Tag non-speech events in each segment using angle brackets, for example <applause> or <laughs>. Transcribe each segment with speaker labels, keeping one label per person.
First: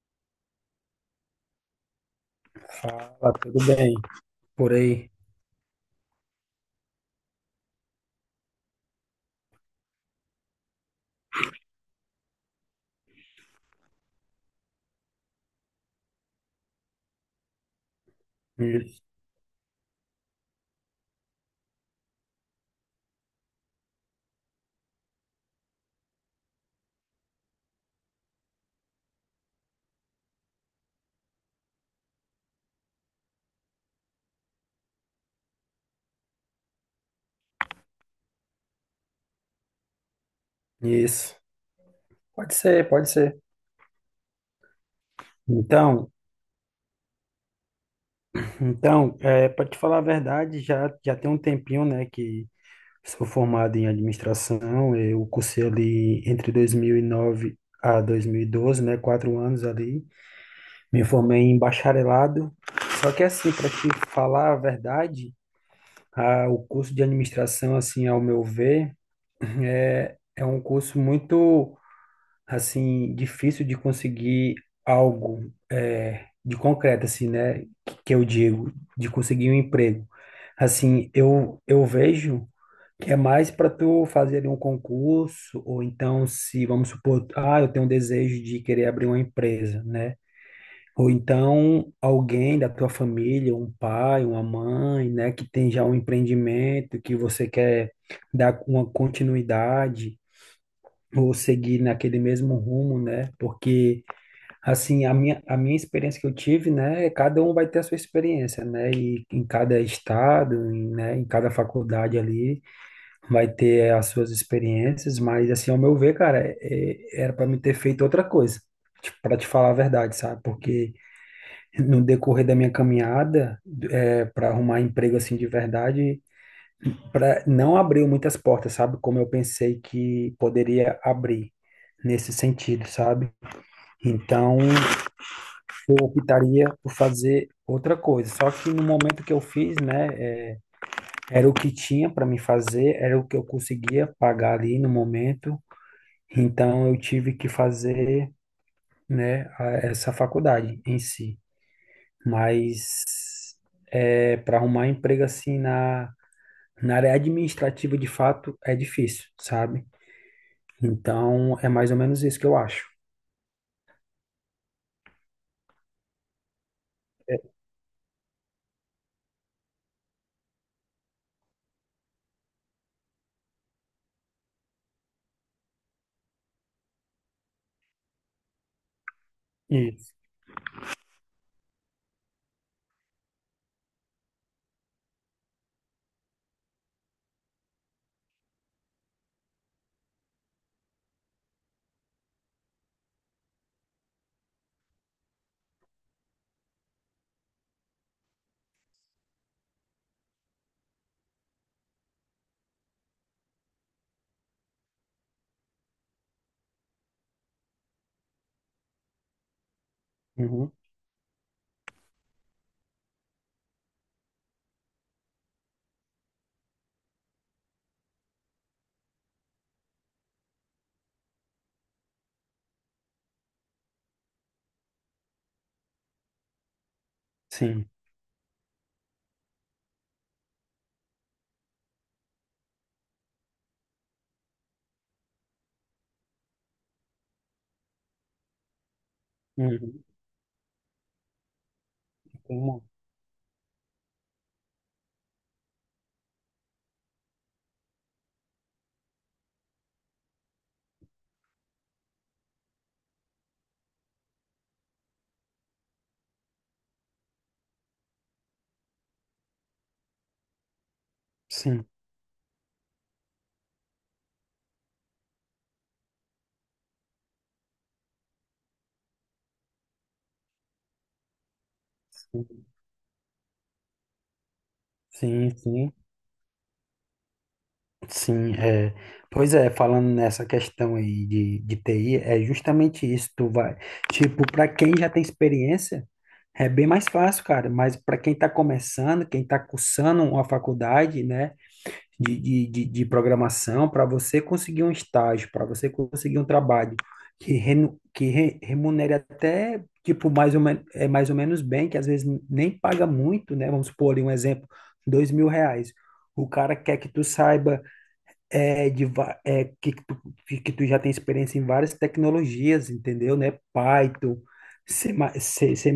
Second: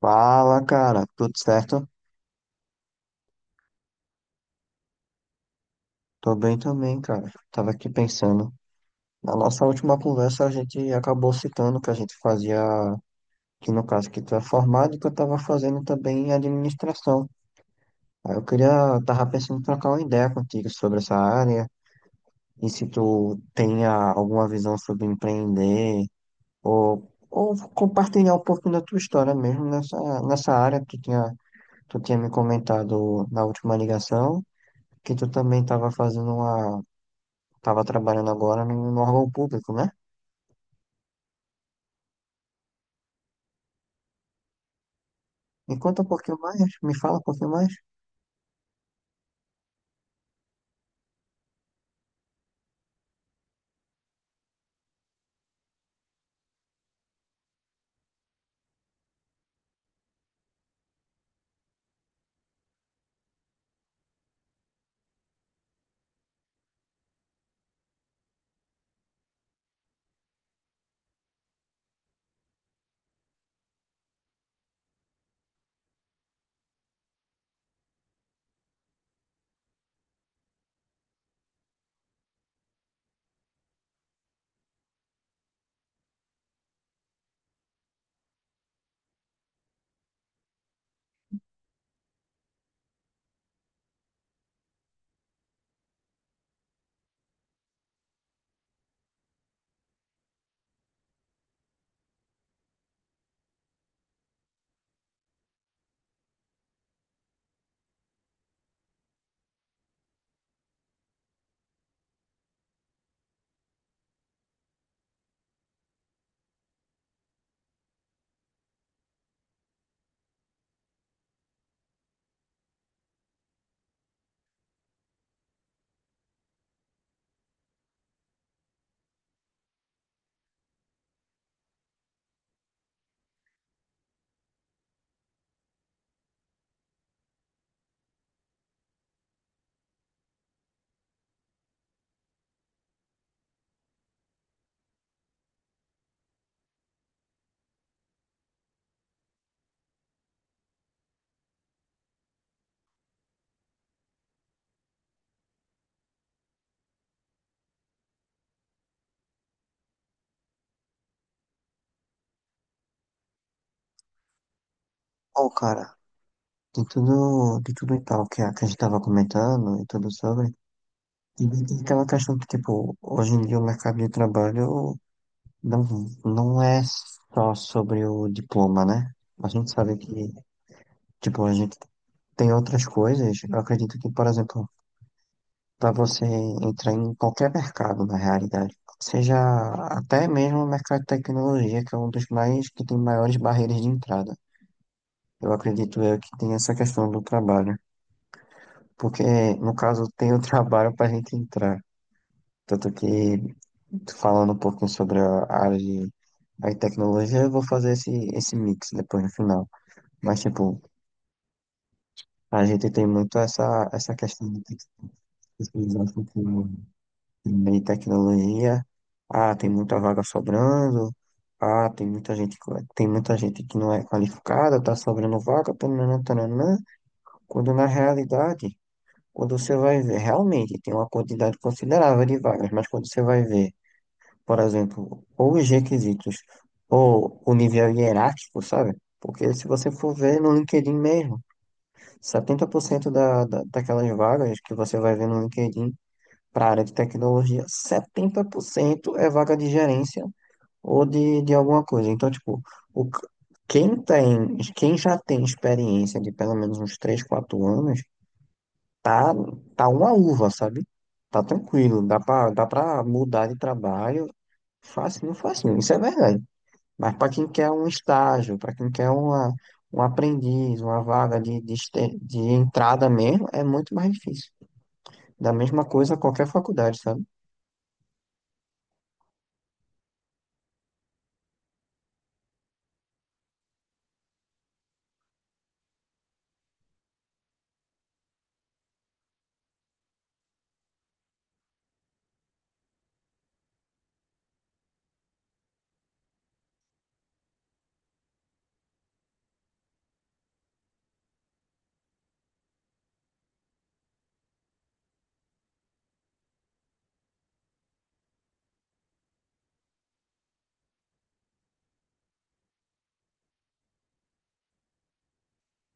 Speaker 1: Fala, cara, tudo certo?
Speaker 2: Fala, tudo bem? Por aí.
Speaker 1: Tô bem também, cara. Tava aqui pensando. Na nossa última conversa, a gente acabou citando que a gente fazia, que no caso que tu é formado e que eu tava fazendo também administração. Aí eu
Speaker 2: Hum.
Speaker 1: queria, tava pensando em trocar uma ideia contigo sobre essa área e se tu tenha alguma visão sobre empreender ou compartilhar um pouco da tua história mesmo nessa, nessa área que tu tinha me comentado na última ligação. Que tu também estava fazendo uma, tava trabalhando agora no órgão público, né?
Speaker 2: Isso. Pode ser, pode ser.
Speaker 1: Me conta um
Speaker 2: Então,
Speaker 1: pouquinho mais, me fala um pouquinho mais.
Speaker 2: então, para te falar a verdade, já tem um tempinho, né, que sou formado em administração. Eu cursei ali entre 2009 a 2012, né, 4 anos ali. Me formei em bacharelado. Só que assim, para te falar a verdade, o curso de administração, assim, ao meu ver, é um curso muito assim, difícil de conseguir algo de concreto, assim, né? Que eu digo, de conseguir um emprego. Assim, eu vejo que é mais para tu fazer ali um concurso, ou então se, vamos supor, ah, eu tenho um desejo de querer abrir uma empresa, né? Ou então alguém da tua família, um pai, uma mãe, né, que tem já um empreendimento que você quer dar uma continuidade ou seguir naquele mesmo rumo, né? Porque, assim, a minha experiência que eu tive, né? Cada um vai ter a sua experiência, né? E em cada estado, em, né? Em cada faculdade ali, vai ter as suas experiências, mas, assim, ao meu ver, cara, era para me ter feito outra coisa. Para te falar a verdade, sabe? Porque no decorrer da minha caminhada, para arrumar emprego assim de verdade, não abriu muitas portas, sabe? Como eu pensei que poderia abrir nesse sentido, sabe? Então, eu optaria por fazer outra coisa. Só que no momento que eu fiz, né, era o que tinha para me fazer, era o que eu conseguia pagar ali no momento. Então, eu tive que fazer, né, essa faculdade em si. Mas para arrumar emprego assim na área administrativa, de fato, é difícil, sabe? Então, é mais ou menos isso que eu acho.
Speaker 1: Ó cara, de tudo e tal que a gente tava comentando e tudo sobre, e aquela questão que, tipo, hoje em dia o mercado de trabalho não, não é só sobre o diploma, né? A gente sabe
Speaker 2: Isso.
Speaker 1: que, tipo, a gente tem outras coisas. Eu acredito que, por exemplo, para você entrar em qualquer mercado, na realidade. Seja até mesmo o mercado de tecnologia, que é um dos mais que tem maiores barreiras de entrada. Eu acredito eu que tem essa questão do trabalho, porque no caso tem o <laughs> trabalho para a gente entrar. Tanto que falando um pouquinho sobre a área de a tecnologia, eu vou fazer esse, esse mix depois no final. Mas
Speaker 2: Uhum.
Speaker 1: tipo, a gente tem muito essa questão de ter que especializar de tecnologia. Ah, tem muita vaga sobrando. Ah, tem muita gente, tem muita gente que não é qualificada, tá sobrando vaga, tananã, tananã. Quando na
Speaker 2: Sim.
Speaker 1: realidade, quando você vai ver, realmente tem uma quantidade considerável de vagas, mas quando você vai ver, por exemplo, ou os requisitos, ou o nível hierárquico, sabe? Porque se você
Speaker 2: Uhum.
Speaker 1: for ver no LinkedIn mesmo,
Speaker 2: Tem uma-
Speaker 1: 70% daquelas vagas que você vai ver no LinkedIn para a área de tecnologia, 70% é vaga de gerência ou de alguma coisa. Então, tipo, o, c- quem tem, quem já tem experiência de pelo menos uns 3, 4 anos, tá, tá uma uva, sabe? Tá
Speaker 2: Sim.
Speaker 1: tranquilo, dá pra mudar de trabalho facinho, facinho, isso é verdade. Mas para quem quer um estágio, para quem quer uma, um aprendiz, uma vaga de
Speaker 2: Sim,
Speaker 1: entrada mesmo, é muito mais difícil.
Speaker 2: sim,
Speaker 1: Da mesma
Speaker 2: sim.
Speaker 1: coisa qualquer faculdade, sabe?
Speaker 2: Sim, é. Pois é, falando nessa questão aí de TI, é justamente isso. Tu vai, tipo, para quem já tem experiência, é bem mais fácil, cara. Mas para quem está começando, quem está cursando uma faculdade, né? De programação para você conseguir um estágio, para você conseguir um trabalho que remunere até, tipo, mais ou menos bem, que às vezes nem paga muito, né? Vamos supor ali um exemplo, R$ 2.000. O cara quer que tu saiba é, de, va- é, que tu já tem experiência em várias tecnologias, entendeu, né? Python, C, C++,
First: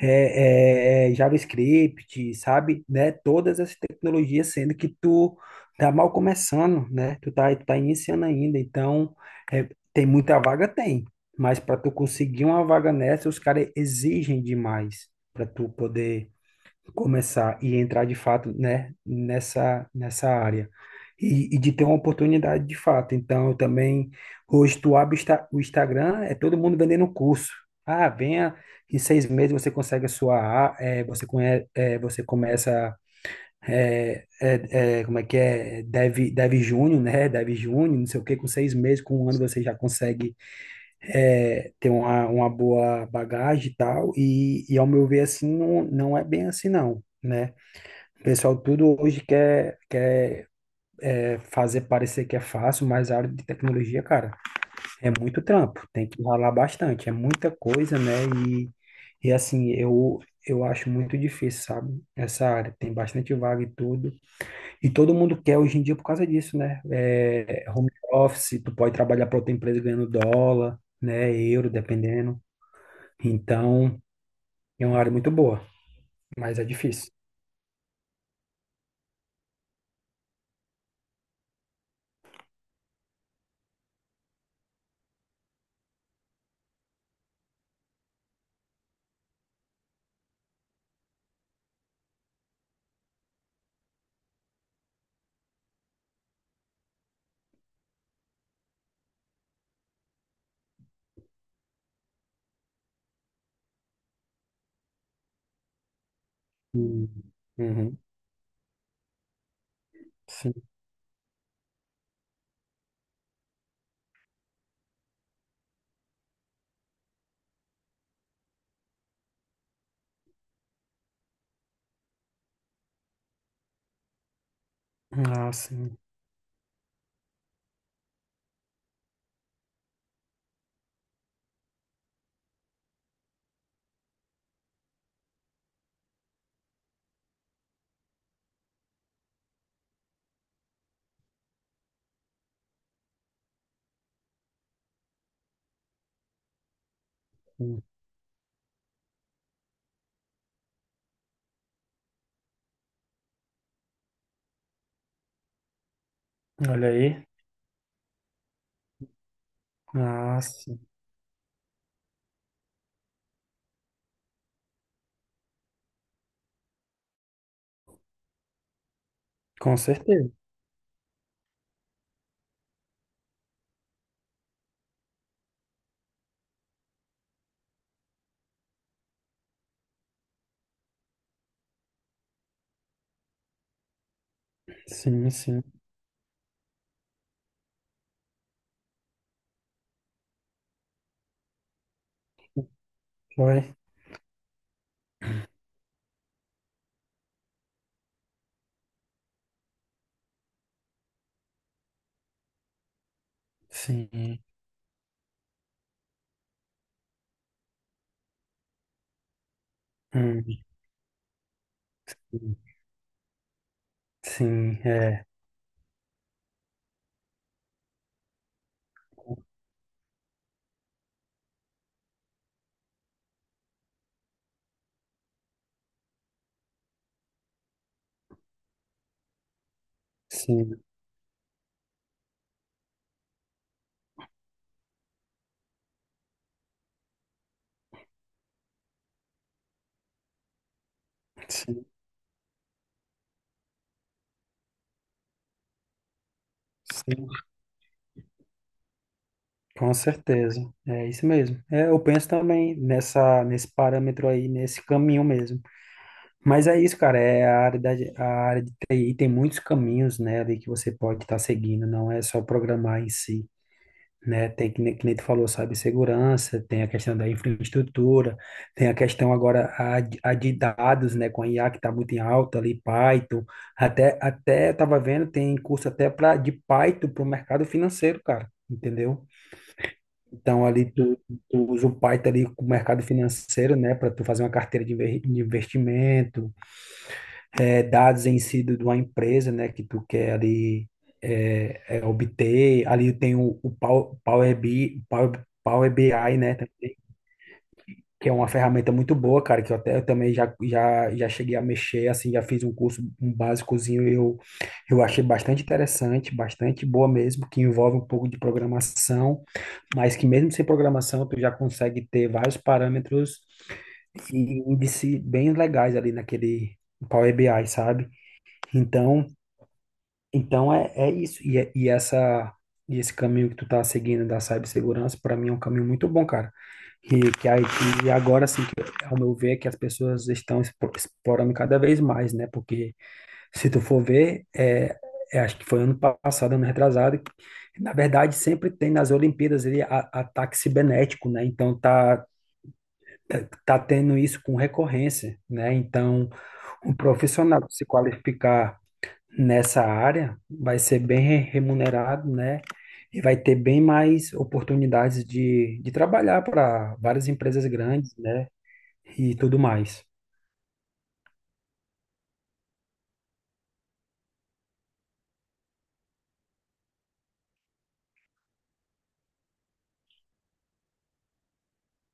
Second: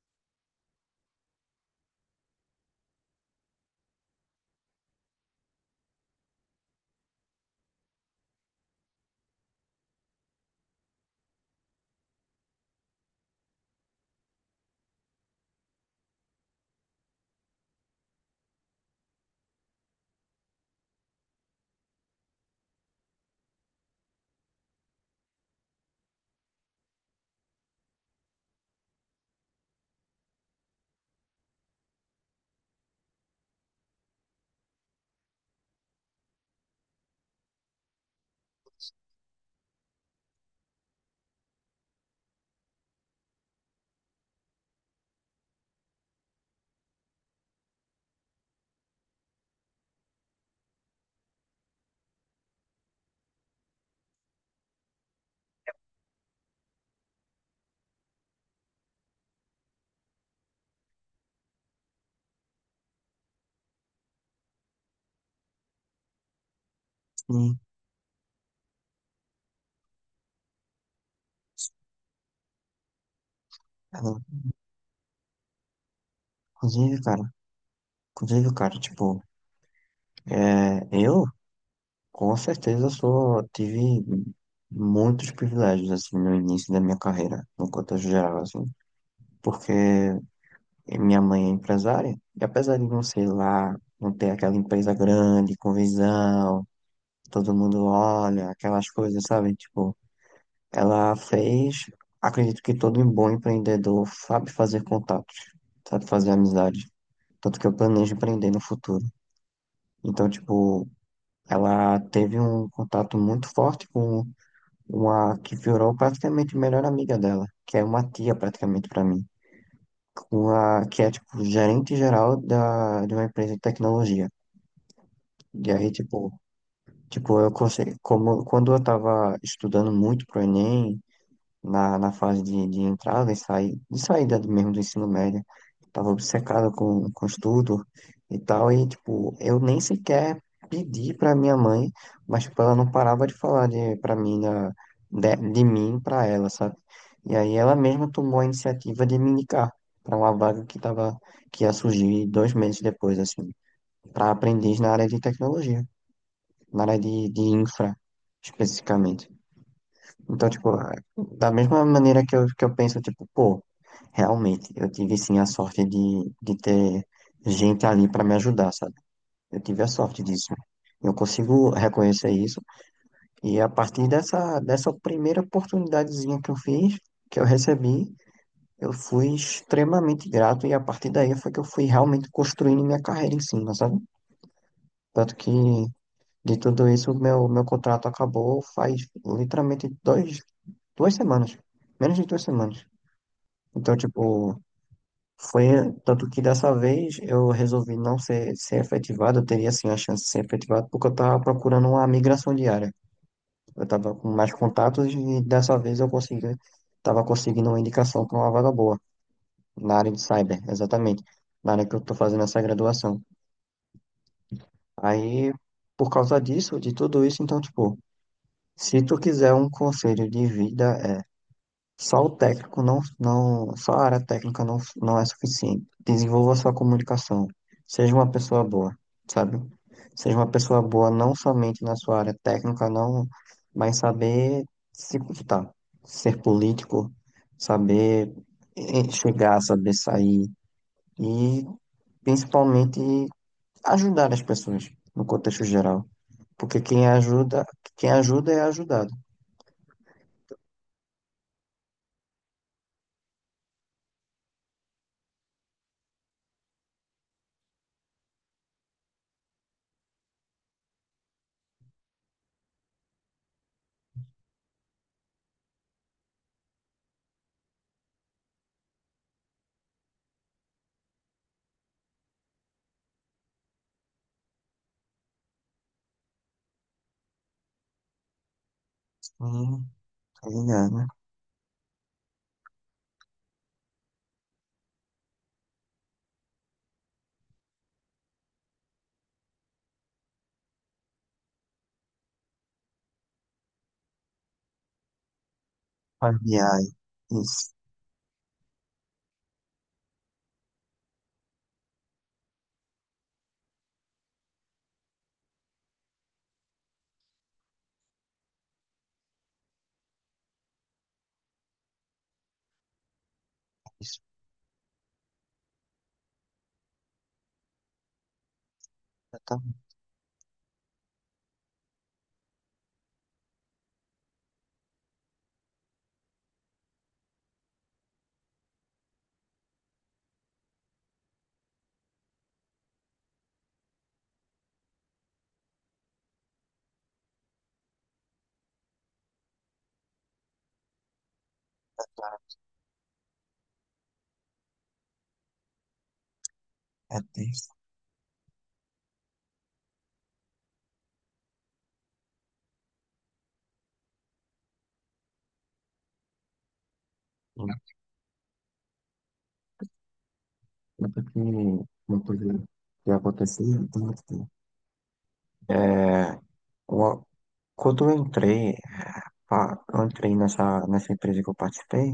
Speaker 2: JavaScript, sabe? Né? Todas essas tecnologias, sendo que tu tá mal começando, né? Tu tá iniciando ainda, então é, tem muita vaga, tem. Mas para tu conseguir uma vaga nessa, os caras exigem demais para tu poder começar e entrar de fato, né, nessa área. E de ter uma oportunidade de fato. Então, eu também, hoje tu abre o Instagram, é todo mundo vendendo curso. Ah, venha, em 6 meses você consegue a sua, você começa, como é que é, Dev Júnior, né, Dev Júnior, não sei o que, com 6 meses, com um ano você já consegue ter uma boa bagagem e tal, e ao meu ver, assim, não, não é bem assim, não. Né? O pessoal tudo hoje quer fazer parecer que é fácil, mas a área de tecnologia, cara, é muito trampo, tem que ralar bastante, é muita coisa, né? E assim, eu acho muito difícil, sabe? Essa área tem bastante vaga e tudo. E todo mundo quer hoje em dia por causa disso, né? É, home office, tu pode trabalhar para outra empresa ganhando dólar, né? Euro, dependendo. Então,
Speaker 1: Sim.
Speaker 2: é uma área muito boa, mas é
Speaker 1: Inclusive,
Speaker 2: difícil.
Speaker 1: cara, inclusive, cara, tipo, é, eu com certeza só tive muitos privilégios, assim, no início da minha carreira, no contexto geral, assim, porque minha mãe é empresária, e apesar de não ser lá, não ter aquela empresa grande, com visão, todo mundo olha, aquelas coisas, sabe? Tipo, ela fez, acredito que todo bom empreendedor sabe fazer contatos, sabe fazer amizades,
Speaker 2: Hum.
Speaker 1: tanto que eu
Speaker 2: Uhum.
Speaker 1: planejo empreender no futuro. Então,
Speaker 2: Sim.
Speaker 1: tipo, ela teve um contato muito forte com uma que virou praticamente a melhor amiga dela, que é uma tia praticamente para mim, com a que é tipo gerente geral da de uma empresa de tecnologia.
Speaker 2: Ah,
Speaker 1: E aí
Speaker 2: sim.
Speaker 1: tipo, tipo eu consegui, como quando eu tava estudando muito pro Enem, na fase de entrada e saída, mesmo do ensino médio. Tava obcecado com estudo e tal, e tipo, eu nem sequer pedi pra minha mãe, mas tipo, ela não parava de falar de, pra mim, de mim pra ela, sabe? E aí ela mesma tomou a iniciativa de me indicar pra uma vaga que tava, que ia surgir dois meses depois, assim, pra aprendiz na área de tecnologia, na
Speaker 2: Olha
Speaker 1: área
Speaker 2: aí.
Speaker 1: de infra, especificamente.
Speaker 2: Ah,
Speaker 1: Então, tipo,
Speaker 2: sim.
Speaker 1: ah, da mesma maneira que eu penso, tipo, pô, realmente, eu tive sim a sorte de ter gente ali pra me ajudar, sabe? Eu
Speaker 2: Com
Speaker 1: tive a sorte
Speaker 2: certeza.
Speaker 1: disso. Eu consigo reconhecer isso. E a partir dessa primeira oportunidadezinha que eu fiz, que eu recebi, eu fui extremamente grato. E a partir daí foi que eu fui realmente construindo minha carreira em cima, sabe?
Speaker 2: Sim,
Speaker 1: Tanto que
Speaker 2: sim.
Speaker 1: de tudo isso, meu contrato acabou faz literalmente duas semanas. Menos de duas semanas.
Speaker 2: Foi.
Speaker 1: Então, tipo, foi. Tanto que dessa vez eu resolvi não ser, ser efetivado, eu teria assim a chance de ser efetivado, porque eu tava procurando uma migração diária. Eu tava com
Speaker 2: Sim.
Speaker 1: mais contatos e dessa vez eu consegui, tava conseguindo uma indicação para uma vaga boa, na área de cyber,
Speaker 2: Hum.
Speaker 1: exatamente, na área que eu tô fazendo essa graduação.
Speaker 2: Sim, é.
Speaker 1: Aí, por causa disso, de tudo isso, então, tipo, se tu quiser um conselho de vida, é, só o técnico não, não, só a área técnica não, não é suficiente. Desenvolva sua comunicação. Seja uma pessoa boa, sabe? Seja uma pessoa
Speaker 2: Sim,
Speaker 1: boa não somente na sua área técnica, não, mas saber se comportar, ser político, saber chegar, saber sair e
Speaker 2: sim,
Speaker 1: principalmente ajudar as pessoas no contexto geral. Porque
Speaker 2: sim.
Speaker 1: quem ajuda é ajudado.
Speaker 2: Com certeza. É isso mesmo. É, eu penso também nesse parâmetro aí, nesse caminho mesmo. Mas é isso, cara. É a área de TI tem muitos caminhos, né, ali que você pode estar seguindo, não é só programar em si. Né? Tem que, nem- Que nem tu falou, segurança tem a questão da infraestrutura, tem a questão agora a de dados, né? Com a IA que está muito em alta ali, Python, até estava vendo, tem curso até para de Python para o mercado financeiro, cara, entendeu?
Speaker 1: Hum, tá
Speaker 2: Então ali
Speaker 1: ligado, né?
Speaker 2: tu, tu usa o Python ali com o mercado financeiro, né? Para tu fazer uma carteira de de investimento, é, dados em si de uma empresa, né, que tu quer ali obter. Ali tem o Power BI, né,
Speaker 1: Ai, isso.
Speaker 2: que é uma ferramenta muito boa, cara, que eu também já cheguei a mexer, assim, já fiz um curso, um básicozinho, e eu achei bastante interessante, bastante boa mesmo, que envolve um pouco de programação, mas que mesmo sem programação tu já consegue ter vários parâmetros e índice bem legais ali naquele Power BI, sabe? Então,
Speaker 1: Exatamente.
Speaker 2: então, é isso. E, é- e essa e esse caminho que tu tá seguindo da cibersegurança, para mim é um caminho muito bom, cara. E que aí, e agora assim, que, ao meu ver, que as pessoas estão explorando cada vez mais, né? Porque se tu for ver, acho que foi ano passado, ano retrasado, que, na verdade sempre tem nas Olimpíadas ataque cibernético, né? Então tá tendo isso com recorrência, né? Então, um
Speaker 1: É
Speaker 2: profissional
Speaker 1: tenso.
Speaker 2: se qualificar nessa área, vai ser bem remunerado, né? E vai ter bem mais oportunidades de trabalhar para várias empresas grandes, né? E tudo mais.
Speaker 1: Tanto que uma coisa que aconteceu, tanto que, é, uma- quando eu entrei, pá, eu entrei nessa, nessa empresa que eu participei,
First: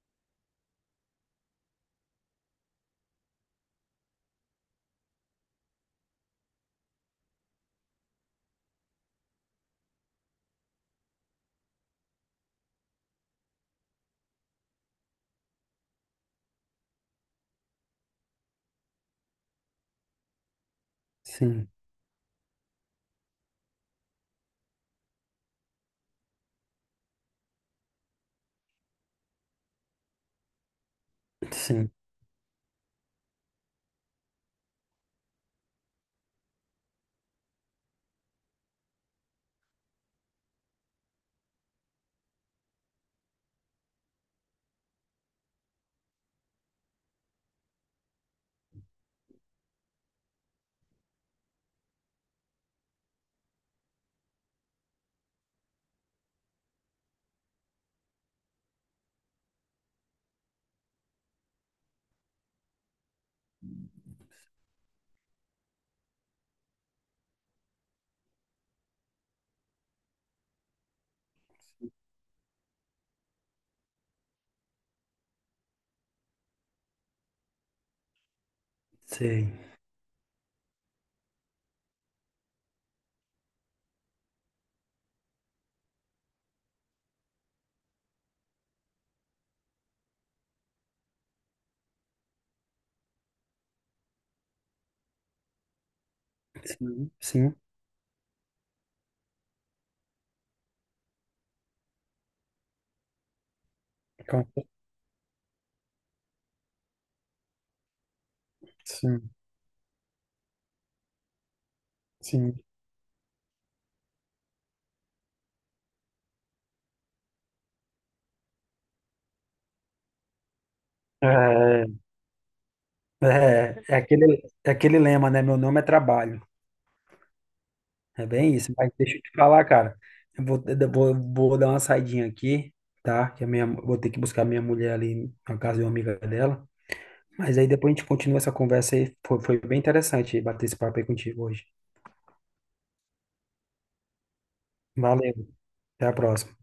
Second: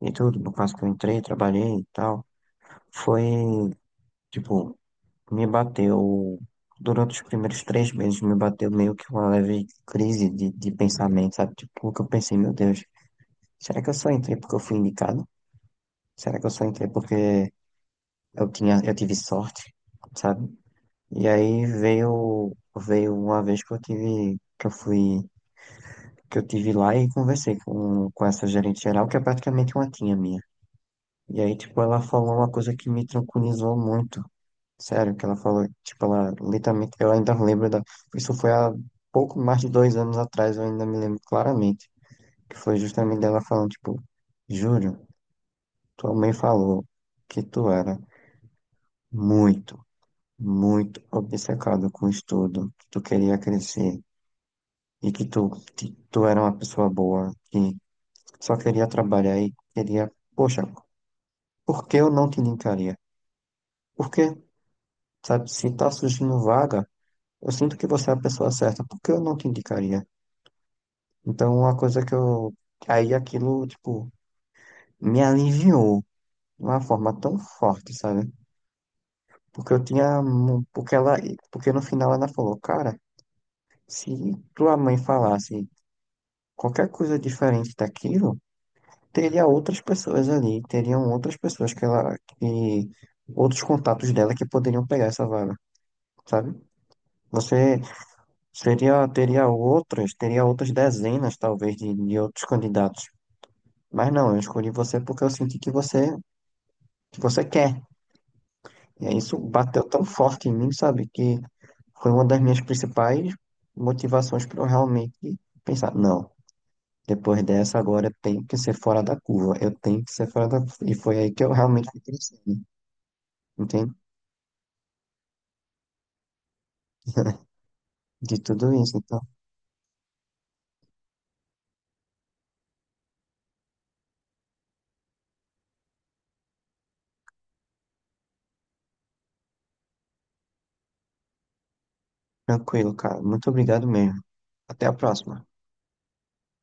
Speaker 1: e tudo, no caso que eu entrei, trabalhei e tal, foi, tipo, me bateu, durante os primeiros três meses, me bateu meio que uma leve crise de pensamento, sabe? Tipo, porque eu pensei, meu Deus, será que eu só entrei porque eu fui indicado? Será que eu só entrei porque eu tive sorte? Sabe? E aí
Speaker 2: Sim,
Speaker 1: veio uma vez que eu tive lá e conversei com essa gerente geral, que é praticamente uma tia minha. E aí, tipo,
Speaker 2: sim,
Speaker 1: ela falou uma coisa que me tranquilizou muito. Sério, que ela falou, tipo, ela literalmente, eu ainda lembro da, isso foi há pouco mais de dois anos atrás, eu ainda me lembro claramente, que foi justamente dela falando, tipo, Júlio, tua mãe falou que tu era muito, muito obcecado com o estudo, que tu queria crescer. e que tu, que tu era uma pessoa boa, que só queria trabalhar e queria, poxa, por que eu não te indicaria? Porque, sabe, se tá surgindo vaga, eu sinto que você é a pessoa certa, por que eu não te indicaria? Então, uma coisa que eu, aí aquilo, tipo, me aliviou de uma forma tão forte, sabe?
Speaker 2: sei.
Speaker 1: Porque eu tinha, mu- porque ela, Porque no final ela falou, cara, se tua mãe falasse qualquer coisa diferente daquilo, teria outras pessoas ali, teriam outras pessoas que outros contatos dela que poderiam pegar essa vaga, sabe?
Speaker 2: Sim, sim,
Speaker 1: Você Teria outras, teria outras dezenas talvez de outros candidatos. Mas não, eu
Speaker 2: com-
Speaker 1: escolhi você porque eu senti que você quer. E aí
Speaker 2: sim,
Speaker 1: isso bateu tão forte em mim, sabe? Que foi uma das
Speaker 2: sim.
Speaker 1: minhas principais motivações para eu realmente pensar, não, depois dessa agora eu tenho que ser fora da curva, eu tenho que ser fora da curva. E foi aí que eu
Speaker 2: É,
Speaker 1: realmente fui crescendo.
Speaker 2: é,
Speaker 1: Entende?
Speaker 2: é aquele, é aquele lema, né? Meu nome é trabalho.
Speaker 1: <laughs>
Speaker 2: É
Speaker 1: De
Speaker 2: bem
Speaker 1: tudo
Speaker 2: isso. Mas
Speaker 1: isso.
Speaker 2: deixa
Speaker 1: Então,
Speaker 2: eu te falar, cara. Vou dar uma saidinha aqui, tá? Que a minha, vou ter que buscar minha mulher ali na casa de uma amiga dela. Mas aí depois a gente continua essa conversa aí. Foi bem interessante bater esse papo aí contigo hoje.
Speaker 1: tranquilo, cara. Muito obrigado mesmo. Até a
Speaker 2: Valeu,
Speaker 1: próxima.
Speaker 2: até a próxima.